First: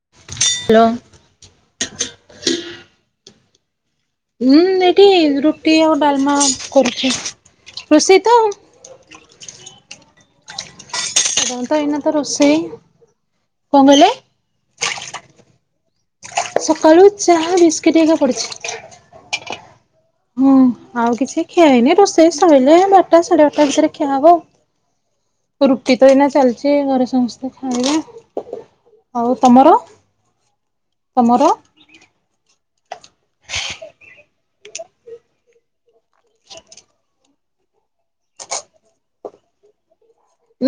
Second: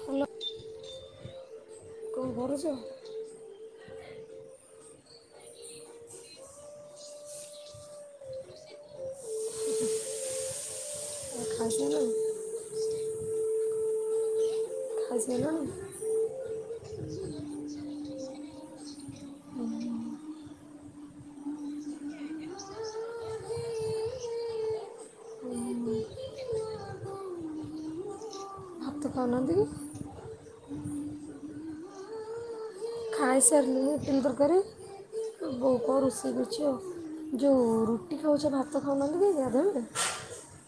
Hello. କଣ କରୁଚ? ମୁଁ ଏଠି ରୁଟି ଆଉ ଡାଲମା କରୁଚି। ରୋଷେଇ ତ ସାଧାରଣତଃ ଏଇନା ଖାଇସାରିଲଣି ତ ରୋଷେଇ। କଣ କହିଲେ? ଖାଇ ସାଇଲଣି? ସକାଳୁ ଚାହା ବିସ୍କିଟ୍ ହେରିକା ପଡ଼ିଚି। ହୁଁ। ଆଉ କିଛି ଖିଆ ହେଇନି। ରୋଷେଇ ସଇଲେ ବାରଟା ସାଢେ ବାରଟା ଭିତରେ ଖିଆ ହବ ଆଉ। ରୁଟି ତ ଏଇନା ଚାଲିଚି, ଘରେ ସମସ୍ତେ ଖାଇବେ। ଭାତ ଆଉ ଖାଉନାହାନ୍ତି କି ତମର ତମର? ଖାଇସାରିଲୁଣୁ ଇଟିଲି ତରକାରି ବୋଉ କଣ ରୋଷେଇ କରିଚି ଆଉ। ଯୋଉ ରୁଟି ଖାଉଛ ଭାତ ଖାଉନ କି ଗାଧୁଆ ବେଳେ।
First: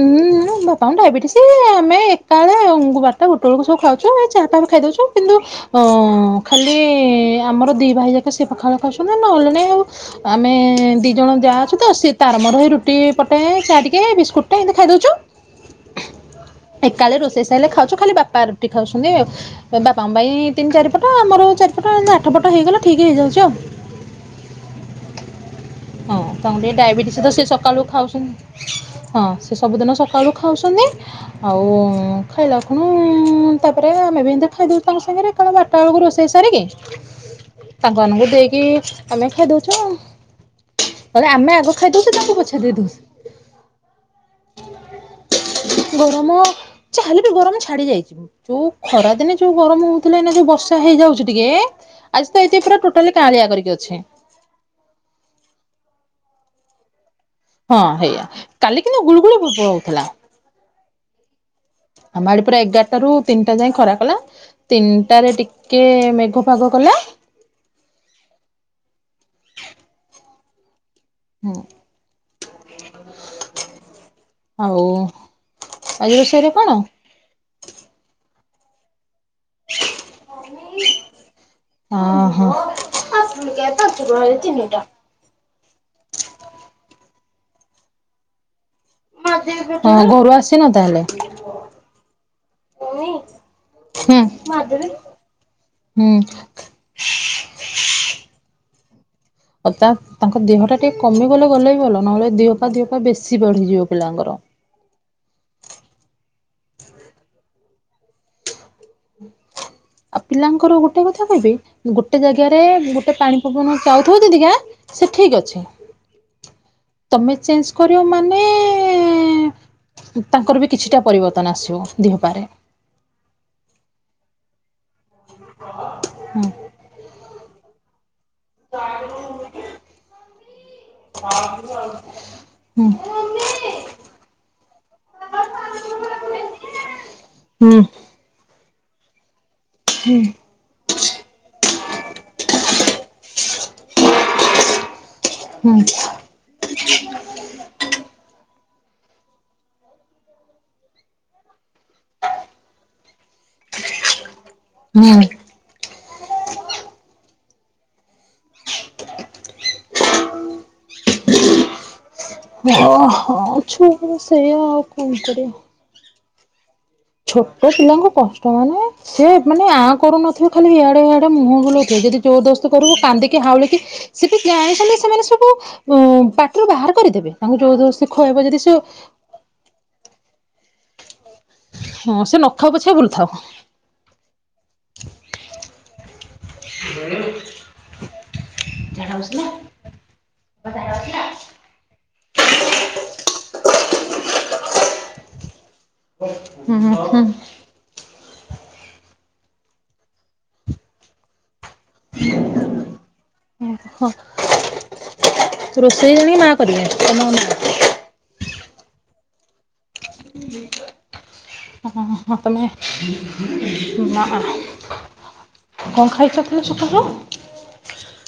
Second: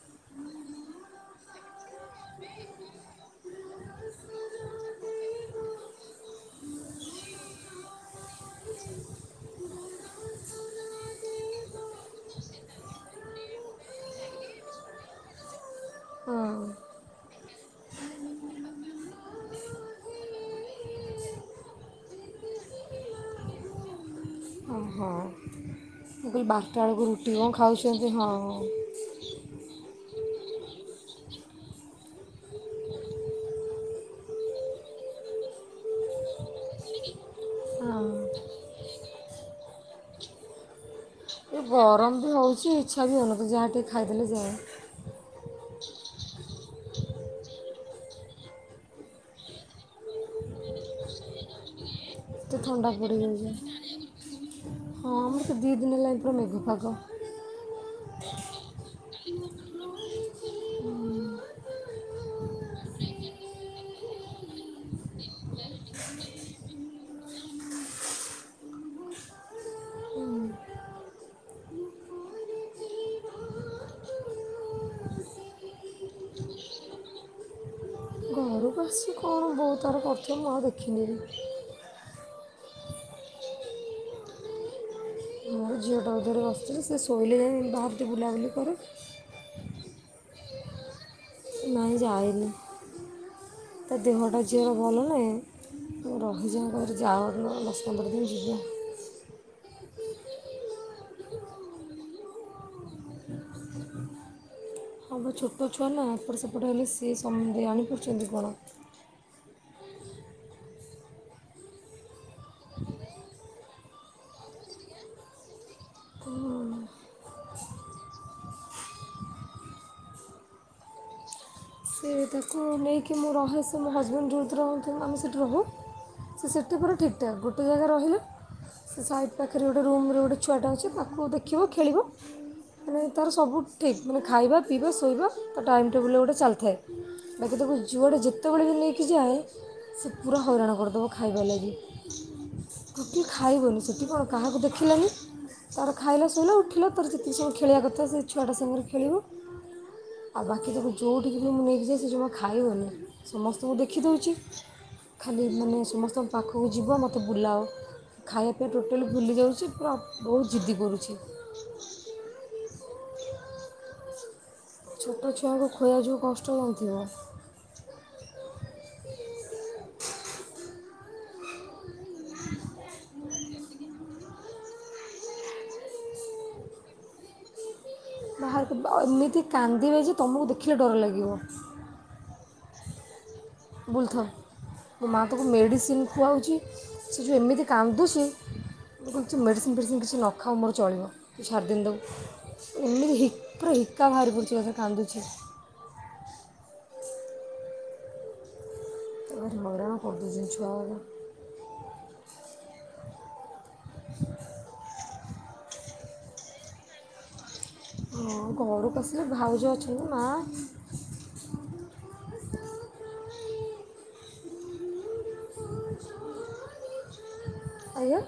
ଉୁଁ ଉଁ ବାପାଙ୍କୁ ଡାଇବେଟିସି ଆମେ ଏକା ବେଳେ ବାରଟା ଗୋଟେ ବେଳକୁ ସବୁ ଖାଉ ହୁଁ ଏଇ ଚା ଫା ଖାଇଦଉଚୁ କିନ୍ତୁ ଅଁ ଖାଲି ଆମର ଦି ଭାଇ ଯାକ ସେ ପଖାଳ ଖାଉଛନ୍ତି ନହେଲେ ନାଇ ଆଉ। ଆମେ ଦି ଜଣ ଯାଆ ଅଛୁ ତ ସି ତାରମୋର ହେଇ ରୁଟି ପଟେ ଚା ଟିକେ ବିସ୍କୁ ଟେ ଏମିତି ଖାଇଦଉଚୁ ହଁ ଏକାଳେ ରୋଷେଇ ସାରଲେ ଖାଉଛୁ ଖାଲି ବାପା ରୁଟି ଖାଉଛନ୍ତି ଆଉ। ବାପାଙ୍କ ପାଇଁ ତିନି ଚାରିପଟ ଆମର ଚାରିପଟ ଆଠ ପଟ ହେଇଗଲେ ଠିକ ହେଇଯାଉଚି ଆଉ। ଓ ହୋ। ହଁ ତାଙ୍କୁ ଟିକେ ଡାଇବେଟିସ୍ ତ ସେ ସକାଳୁ ହଁ ହଁ ଖାଉଛନ୍ତି। ହଁ ସେ ସବୁଦିନ ସକାଳୁ ଖାଉଛନ୍ତି। ଆଉ ଖାଇଲା ଖୁଣୁ ତାପରେ ଆମେ ବି ଏମିତି ଖାଇଦଉ ତାଙ୍କ ସାଙ୍ଗରେ। ଆପଣ ବାରଟା ବେଳକୁ ରୋଷେଇ ସାରିକି [unintelligible] ତାଙ୍କ ମାନଙ୍କୁ ଦେଇକି ଆମେ ଖାଇଦୋଉଚୁ ଆଉ। ଏ ରାମା ଗରମ ବି ହେଉଛି ଇଚ୍ଛା ବି ହେଉନ ଯାହା ଟିକେ ଖାଇଦେଲେ ଯାଏ। ଗରମ ଚାହେଲେ ବି ଗରମ ଛାଡି ଯାଇଛି ଭୋ ଯୋଉ ଖରାଦିନେ ଯୋଉ ଗରମ ହଉଥିଲେ ଏଇ ଯୋଉ ବର୍ଷା ହେଇଯାଉଛି ଟିକେ ଆଜି ତ ଟିକେ ଏଥି ପୁରା ଥଣ୍ଡା ଟୋଟାଲି କାଆଁଳିଆ ପଡ଼ିଯାଉଛି କରିକି ଅଛି। ହଁ ତ ଦି ଦିନ ହେଲା ଏପଟେ ମେଘ ପାଗ। ହଁ ହେଇଆ କାଲି କିନ୍ତୁ ଗୁଳୁଗୁଳୁ ଭୋଉତୁ ହୋଉଥିଲା। [inaudible] ଆମ ଆଡେ ପୁରା ଏଗାରଟା ରୁ ତିନିଟା ଯାଏ ଖରା କଲା। ତିନିଟାରେ ଟିକେ ମେଘ ପାଗ କଲା। ହୁଁ। ଆଉ ଆଜି ରୋଷେଇରେ କଣ? ଘରୁକୁ ଆସିଚି କଣ ବୋଉ ତାର କରୁଥୁବ ମୁଁ ଆଉ ଦେଖିଲିନି। ହଁ ହଁ। ମୋର ଝିଅଟାକୁ ଧରିକି ବସିଥିବି ସେ ଶୋଇଲେ ଯାଇଁ ବାହାରେ ଟିକେ ବୁଲାବୁଲି କରେ। ହଁ ଘରୁ ଆସିନ ତାହେଲେ? ନାଇଁ ଯାଇନି। ହୁଁ ତା ହୁଁ। ଦେହଟା ଝିଅର ଭଲ ନାହିଁ ରହିଯାଉ କହି [unintelligible] ପଦର ଦିନି ଯିବା। ତା ତାଙ୍କ ଦେହ ଟା ଟିକେ କମି ଗଲେ ଗଲେ ବି ଭଲ ନହେଲେ ଦିହ ପା ଦିହପା ବେଶୀ ବଢିଯିବ ପିଲାଙ୍କର ତାପରେ ଛୋଟ ଛୁଆ ନା ଏପଟ ସେପଟ ହେଲେ ସିଏ ସମଦି ଆଣିପାରୁଚନ୍ତି କଣ? ଆଉ ପିଲାଙ୍କର ଗୋଟେ କଥା କହିବି ଗୋଟେ ଜାଗାରେ ଗୋଟେ ପାଣି ପବନ ଚାଉଥିବ ଜଦିକା ସେ ଠିକ ଅଛି। ତମେ ଚେଞ୍ଜ କରିବ ମାନେ ତାଙ୍କର ବି କିଛିଟା ପରିବର୍ତ୍ତନ ଆସିବ। ସେ ଦେହ ପାରେ। ତାକୁ ନେଇକି ମୁଁ ରହେ ସେ ମୋ ହଜବେଣ୍ଡ ଯେଉଁଥିରେ ରୁହୁଥୁଲେ ଆମେ ସେଇଠି ରହୁ ହୁଁ ସେ ସେ ହେଟି ପୁରା ଠିକ ଠାକ ଗୋଟେ ଜାଗା ରହିଲେ ସେ ସାଇଡ଼୍ ପାଖରେ ଗୋଟେ ରୁମରେ ଗୋଟେ ଛୁଆଟେ ଅଛି ତାକୁ ଦେଖିବ ଖେଳିବ। ହୁଁ ମାନେ ତୋର ସବୁ ଠିକ୍ ମାନେ ଖାଇବା ପିଇବା ଶୋଇବା ତା ଟାଇମ୍ ଟେବୁଲ ଗୋଟେ ଚାଲିଥାଏ। ବାକି ତାକୁ ହୁଁ ଯୁଆଡେ ଯେତେବେଳେ ବି ନେଇକି ଯାଏ। ସେ ହୁଁ ପୁରା ହଇରାଣ କରିଦବ ଖାଇବା ଲାଗି। ରୁଟି ଖାଇବନି ସେଠି କଣ କାହାକୁ ଦେଖିଲାନି ହୁଁ। ତାର ଖାଇଲା ଶୋଇଲା ଉଠିଲା ତାର ଯେତିକି ସମୟ ଖେଳିବା କଥା ସେ ଛୁଆଟା ସାଙ୍ଗେରେ ଖେଳିବ। ଆଉ ବାକି ତାକୁ ଯୋଉଠିକି କି ନେଇକି ଯାଆ ସେ ଜମା ଖାଇବନି ସମସ୍ତଙ୍କୁ ଦେଖିଦଉଚି ଖାଲି ମାନେ ସମସ୍ତଙ୍କ ପାଖକୁ ଯିବ ମୋତେ ବୁଲାଅ। ଖାଇବା ପାଇଁ ଟୋଟାଲି ଭୁଲି ଯାଉଛି ପୁରା ବହୁତ ଜିଦି କରୁଚି। ଅହ ଛୁଆରା ସେଇଆ ଆଉ କଣ ଛୋଟ କରିବା। ଛୁଆଙ୍କୁ ଖୋଇବା ଯୋଉ କଷ୍ଟ ହଉଥିବ? ଛୋଟ ପିଲାଙ୍କୁ କଷ୍ଟ ମାନେ ସେ ମାନେ ଆଁ କରୁନଥିବେ ଖାଲି ଇଆଡ଼େ ଇଆଡ଼େ ମୁହଁ ବୁଲଉଥିବେ ଯଦି ଜୋର ଜବରଦସ୍ତ କରିବୁ କାନ୍ଦିକି ହାଉଳିକି ସେ ବି ଜାଣିଶୁଣି ସେମାନେ ସବୁ ଉ ପାଟିରୁ ବାହାର କରିଦେବେ ତାଙ୍କୁ ଯୋଉ ଯୋଉ ବାହାରକୁ ଏମିତି କାନ୍ଦିବେ ଯେ ତମକୁ ଦେଖିଲେ ଡର ଲାଗିବ। ହଁ ସେ ନଖାଉ ପଛିକା ବୁଲୁଥାଉ। ବୁଲୁଥାଉ ମୋ ମାଆ ତାକୁ ମେଡ଼ିସିନ ଖୁଆଉଛି ସେ ଯେଉଁ ଏମିତି କାନ୍ଦୁଛି ବିଲକୁଲ ମେଡ଼ିସିନ ଫେଡ଼ିସିନ୍ କିଛି ନ ଖାଉ ମୋର ଚଳିବ ତୁ ଛାଡ଼ିଦେନି ତାକୁ। ଏମିତି ହି ପୁରା ହିକା ବାହାରି ପଡୁଛିପା ସେ କାନ୍ଦୁଛି। ହୁଁ ହୁଁ ହୁଁ। ଭାରି ହଇରାଣ କରିଦେଉଛନ୍ତି ଛୁଆ ଗୁରା। ହଁ। [inaudible] ରୋଷେଇ ଜାଣିକି ମା କରିବେ ତମ ମା। ହଁ ଘରକୁ ଆସିଲେ ଭାଉଜ ଅଛନ୍ତି ମା ଅ ହଁ ତମେ ମା କଣ ଖାଇଛ କିଲ ସକାଳୁ? ଆଜ୍ଞା।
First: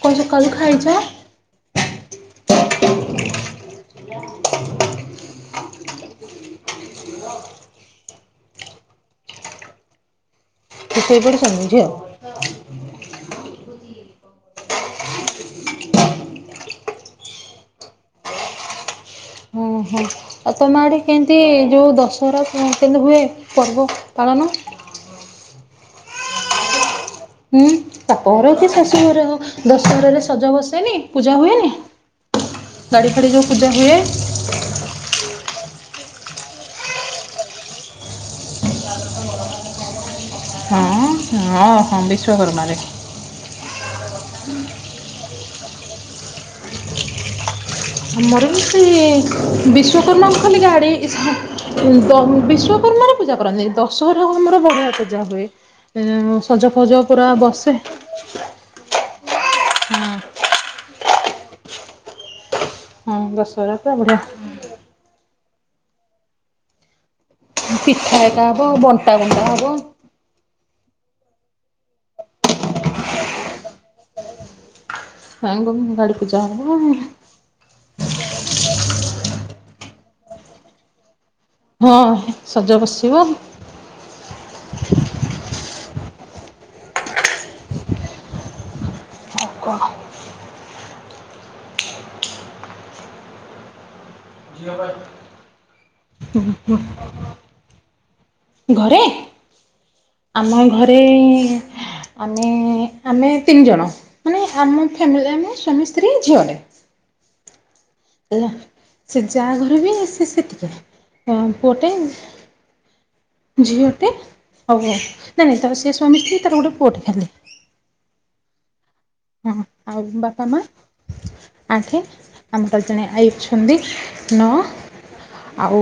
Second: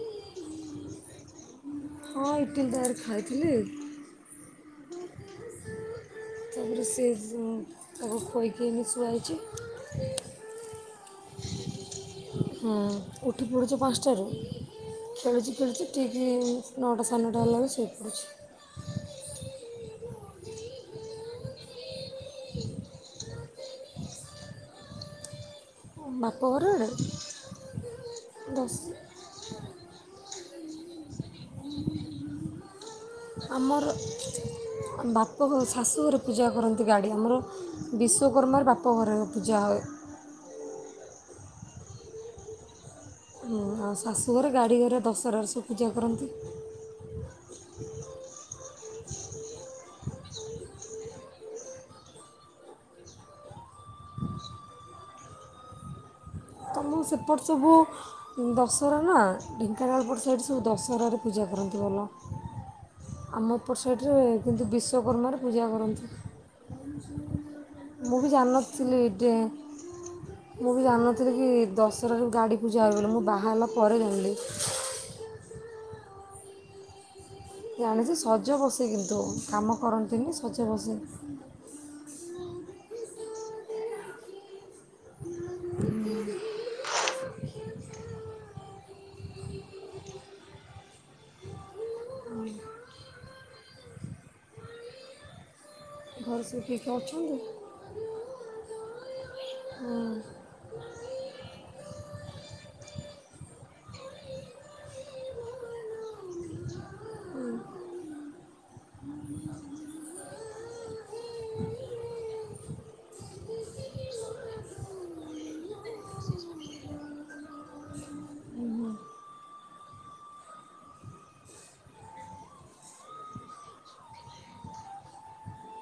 କଣ ସକାଳୁ ଖାଇଛ? ହଁ ଇଟିଲି ତକାରୀ ଖାଇଥିଲି। ତାପରେ ସେ ତାକୁ ଖୋଇକି ଏଇନେ ଶୁଆଇଛି। ସେ ଶୋଇପଡ଼ିଛନ୍ତି ଝିଅ? ହଁ ଉଠି ପଡ଼ୁଚି ପାଞ୍ଚଟାରୁ। ଖେଳୁଚି ଖେଳୁଚି ଠିକି ନଅଟା ସାଢ଼େନଅଟା ହେଲାବେଳକୁ ଶୋଇପଡ଼ୁଛି। ଓହୋ ଆଉ ତମଆଡ଼େ କେମିତି ଯଉ ଦଶହରା କେମିତି ହୁଏ ପର୍ବ ପାଳନ? ବାପଘର ଆଡେ। ହୁଁ ବାପଘର ହଉକି ଶାଶୁଘର ଦଶହରାରେ ସଜ ବସେନି? ପୂଜା ହୁଏନି ଗାଡି ଫାଡି ଯୋଉ ପୂଜା ହୁଏ? [unintelligible] ଆମ ବାପ ଘ ଶାଶୁଘରେ ପୂଜା କରନ୍ତି ଗାଡ଼ି। ଆମର ବିଶ୍ୱଵକର୍ମାରେ ବାପ ଘରେ ପୂଜା ହୁଏ। ହଁ ହଁ ହଁ ବିଶ୍ୱକର୍ମାରେ। ହଁ ଆଉ ଶାଶୁଘରେ ଗାଡ଼ିଘରେ ଦଶହରାରେ ସବୁ ପୂଜା କରନ୍ତି। ଆମର ବି ସେଇ ବିଶ୍ୱକର୍ମା କୁ ଖାଲି ଗାଡି ଦ ବିଶ୍ଵକର୍ମାରେ ପୂଜା କରନ୍ତିନି ଦଶହରାକୁ ଆମର ବଢ଼ିଆ ପୂଜା ହୁଏ। ଉଁ ତମ ସେପଟ ସବୁ ଦଶ ଦଶହରା ନା ହଁ। ଢେଙ୍କାନାଳପଟ ସାଇଟ୍ ସବୁ ଦଶହରାରେ ପୂଜା କରନ୍ତି ଭଲ। ହଁ ଆମ ଦଶହରା ପୁରା ଏପଟସାଇଟ୍ ବଢିଆ ରେ କିନ୍ତୁ ବିଶ୍ଵକର୍ମାରେ ପୂଜା କରନ୍ତି। ପିଠା ମୁଁ ବି ଏକା ହବ ଜାଣନଥିଲି ବଣ୍ଟା ଏଟେ ବଣ୍ଟା ହବ। ମୁଁ ବି ଜାଣିନଥିଲି କି ଦଶହରାରେ ଗାଡ଼ିପୂଜା ହୁଏ ବୋଲି ମୁଁ ବାହା ହେଲା ପରେ ଜାଣିଲି। [unintelligible] ଗାଡ଼ି ପୂଜା ହବ। ଜାଣିଛି ସଜ ବସେ କିନ୍ତୁ କାମ କରନ୍ତିନି ସଜ ବସେ। ହଁ ସଜ ବସିବ। କଣ ଘରେ ସବୁ କିଏ କିଏ ଅଛ? ଘରେ ହଁ। ଆମ ଏ ଘରେ ଆମେ ଆମେ ତିନି ଜଣ ମାନେ ଆମ ଫ୍ୟାମିଲୀ ଆମେ ସ୍ୱାମୀ ସ୍ତ୍ରୀ ଝିଅଟେ। ଉଁ। ହେଲା ସେ ଯା ଘରେ ବି ସିଏ ସେତିକି ପୁଅଟେ ଆଉ। ଝିଅଟି ଅଭିଆ ନାଇଁ ନାଇଁ ତାର ସେ ସ୍ୱାମୀ ସ୍ତ୍ରୀ ତାର ଗୋଟେ ପୁଅଟେ ଖାଲି। ଉଁ ହୁ। ଉଁ ହୁ ଆଉ ବାପା ମା? ଆଣ୍ଟି ଅଙ୍କଲ ଜଣେ ଆଇ ଅଛନ୍ତି ନଅ ଆଉ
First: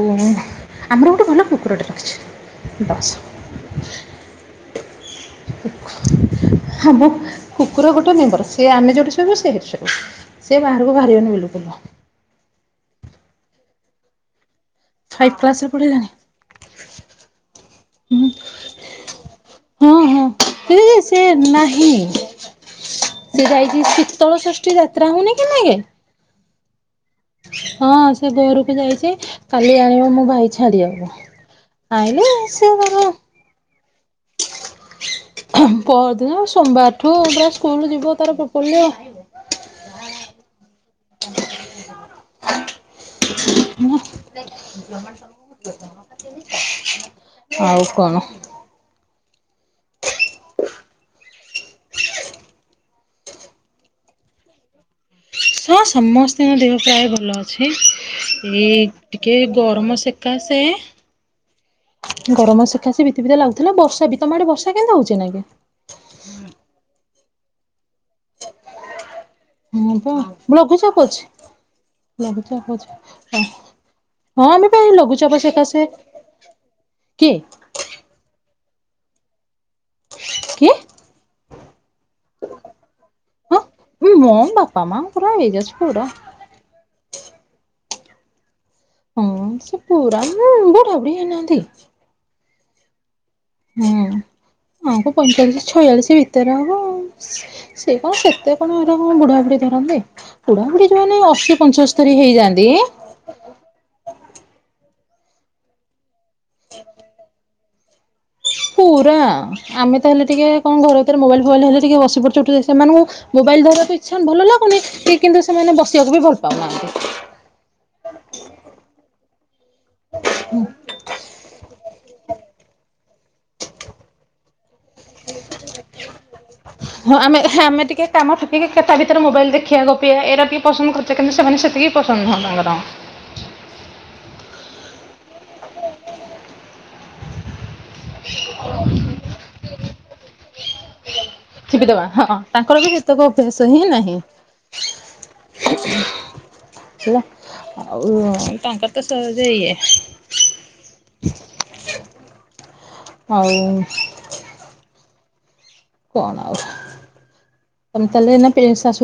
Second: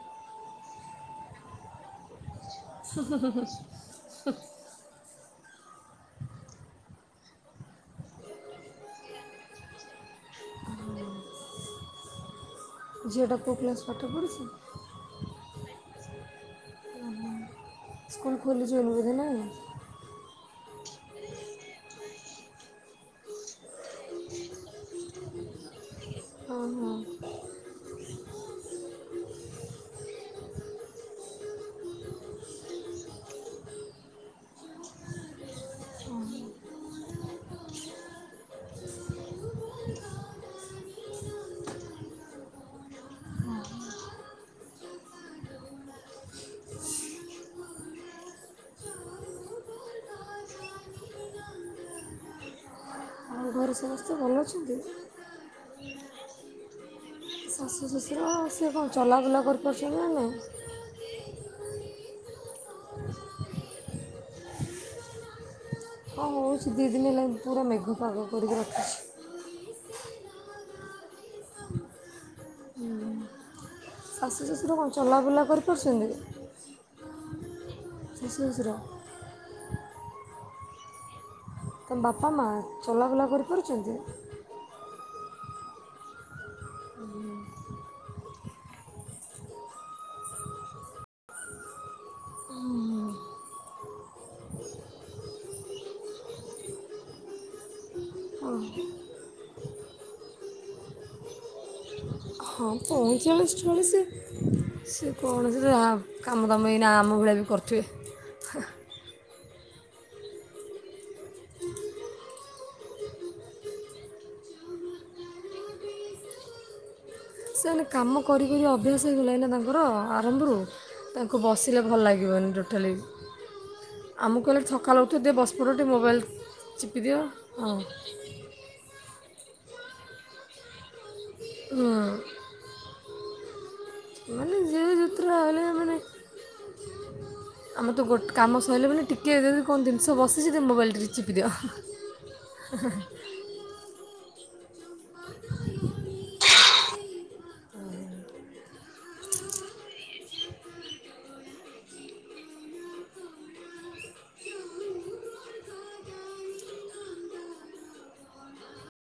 ଆମେ ଗୋଟେ ଭଲ କୁକୁରଟେ ରଖିଛୁ। ଦଶ [unintelligible] ଆମ କୁକୁର ଗୋଟେ ମେମ୍ବର। ସେ ଆମେ ଯୋଉଠି ଶୋଇବୁ ସେ ସେଇଠି ଶୋଇବ। ସେ ବାହାରକୁ ବାହାରିବନି ବିଲକୁଲ। ଝିଅଟା କୋଉ ପ୍ଲାସ୍ ପାଠ ପଢ଼ୁଛି? ଫାଇଭ୍ କ୍ଲାସ ରେ ପଢ଼ିଲାଣି। ଓହୋ ସ୍କୁଲ ଖୋଲୁଚି ଏବେ ବୋଧେ ନାଇଁକି? ହୁଁ ହୁଁ ହେଇଜେ ସେ ନାହିଁ। ସିଏ ଯାଇଛି ଶୀତଳ ଷଷ୍ଠୀ ଯାତ୍ରା ହଉନି କେ ନାଗେ। ହଁ ହଁ। ହଁ, ସେ ବୋରକୁ ଯାଇଛି କାଲି ଆଣିବ ମୋ ଭାଇ ଛାଡ଼ିବାକୁ। ଆଇଲେ ସେ ତାର ପଅରଦିନ ସୋମବାର ଠୁ ପୁରା ସ୍କୁଲ ଯିବ ତାର ପୋପର୍ଲି ଆଉ। [unintelligible] ଆଉ କଣ? ଆ ଘରେ ସମସ୍ତେ ଭଲ ଅଛନ୍ତି? ହଁ ସମସ୍ତଙ୍କ ଦେହ ପ୍ରାୟ ଭଲ। ଛି ଶାଶୁ ଶ୍ୱଶୁର ସେ କ'ଣ ଏଇ ଟିକେ ଚଲାବୁଲା କରିପାରୁଛନ୍ତି ଗରମ ନା ନାଇଁ ସେକା ସେ ଗରମ ସକାଶେ ବିତିବିତା ଲାଗୁଥିଲା ବର୍ଷା ବି ତମ ଆଡେ ବର୍ଷା କେମିତା ହଉଛି ଏନାକେ? ହ ହଉଛି ଦିଦିନ ହେଲା ପୁରା ମେଘୁ ପାଗ କରିକି ରଖୁଛି। ହଁ ବା ଲଘୁଚାପ ଅଛି ଲଘୁଚାପ ଅଛି। ଶାଶୁ ହଁ, ଆମେ ଶ୍ୱଶୁର ପା କ'ଣ ଏଇ ଲଘୁଚାପ ଚଲାବୁଲା ସେକାଶେ, କରିପାରୁଛନ୍ତି କିଏ? ଶାଶୁ ଶଶୁର। କିଏ? ତମ ବାପା ମା ଚଲାବୁଲା କରିପାରୁଚନ୍ତି? ପା ମା ପୁରା ଇଯଶପୁର [unintelligible] ହଁ ସିଏ ପୁରା ବି ବୁଢ଼ା ବୁଢ଼ୀ ହେଇନାହାନ୍ତି। ହୁଁ, ଆ ଙ୍କୁ ପଇଁଚାଳିଶ ଛୟାଳିଶ ଭିତରେ ହବ ଆଉ। ସେ କଣ ସେତେ କଣ ଏର ବୁଢ଼ା ବୁଢ଼ୀ ଧରନ୍ତି ବୁଢାବୁଢୀ ଯୋଉମାନେ ଏଇ ଅଶୀ ପଞ୍ଚସ ହଁ ପାଇଂଚାଳିଶି ଛାୟାଳିସି ସେ କଣ ଯେ ରା କାମ ଦାମ ବି ଏଇନା ଆମ ଭଳିଆ ବି କରୁଥିବେ। ପୁରା ଆମେ ତ ହେଲେ ଟିକିେ କଣ ଘର ଭିତରେ ମୋବାଇଲ୍ ଫୋବାଇଲ୍ ହେଲେ ଟିକେ ବସି ପଡୁଚେ ଉଠୂଚେ ସେମାନଙ୍କୁ ମୋବାଇଲ ଧରିବାକୁ ଇଚ୍ଛା ହଉନି ଭଲ ଲାଗୁନି କି କିନ୍ତୁ ସେମାନେ ବସିବାକୁ ବି ଭଲ ପାଉନାହାଁନ୍ତି। ସେମାନେ କାମ କରିକରି ଅଭ୍ୟାସ ହେଇଗଲାଣି। ନା ତାଙ୍କର ଆରମ୍ଭରୁ ତାଙ୍କୁ ବସିଲେ ଭଲ ଲାଗିବନି ଟୋଟାଲେବି। ଆମକୁ ହେଲେ ସକାଳ ଉଠି ଟିକେ ବସି ପଡିବ ଟିକେ ମୋବାଇଲ୍ ହଁ, ଚିପିଦିଅ ଆମେ ହଁ ଆମେ ଟିକେ କାମ କିିକେ କେ ତା ଭିତରେ ମୋବାଇଲ୍ ଦେଖିବା ଗପିିବା ଏରା ଟିକେ ପସନ୍ଦ କରୁଚେ କିନ୍ତୁ, ସେମାନେ ସେତିକି ପସନ୍ଦ ନୁହଁ ତାଙ୍କର। ମାନେ ଜିଏ ଯେ ରହିଲେ ବି ଆମେ ତ ଗୋ କାମ ସଇଲା ମାନେ ଟିକେଜଦି କଣ ଜିନିଷ ବସିଛି ତେବେ ମୋବାଇଲ୍ ଟିକେ ଦେ ଚିପିଦବା। ହଁ, ତାଙ୍କର ବି ସେତେକ ଶେଷ ହିଁ ନାହିଁ। ହେଲା ଆଉ ତାଙ୍କରତ ସହଜେ ଇଏ। [inaudible] ଆଉ। କଣଆଉ ତମେ ତାହେଲେ ଏଇନା ପ୍ରି ଶାଶୁ।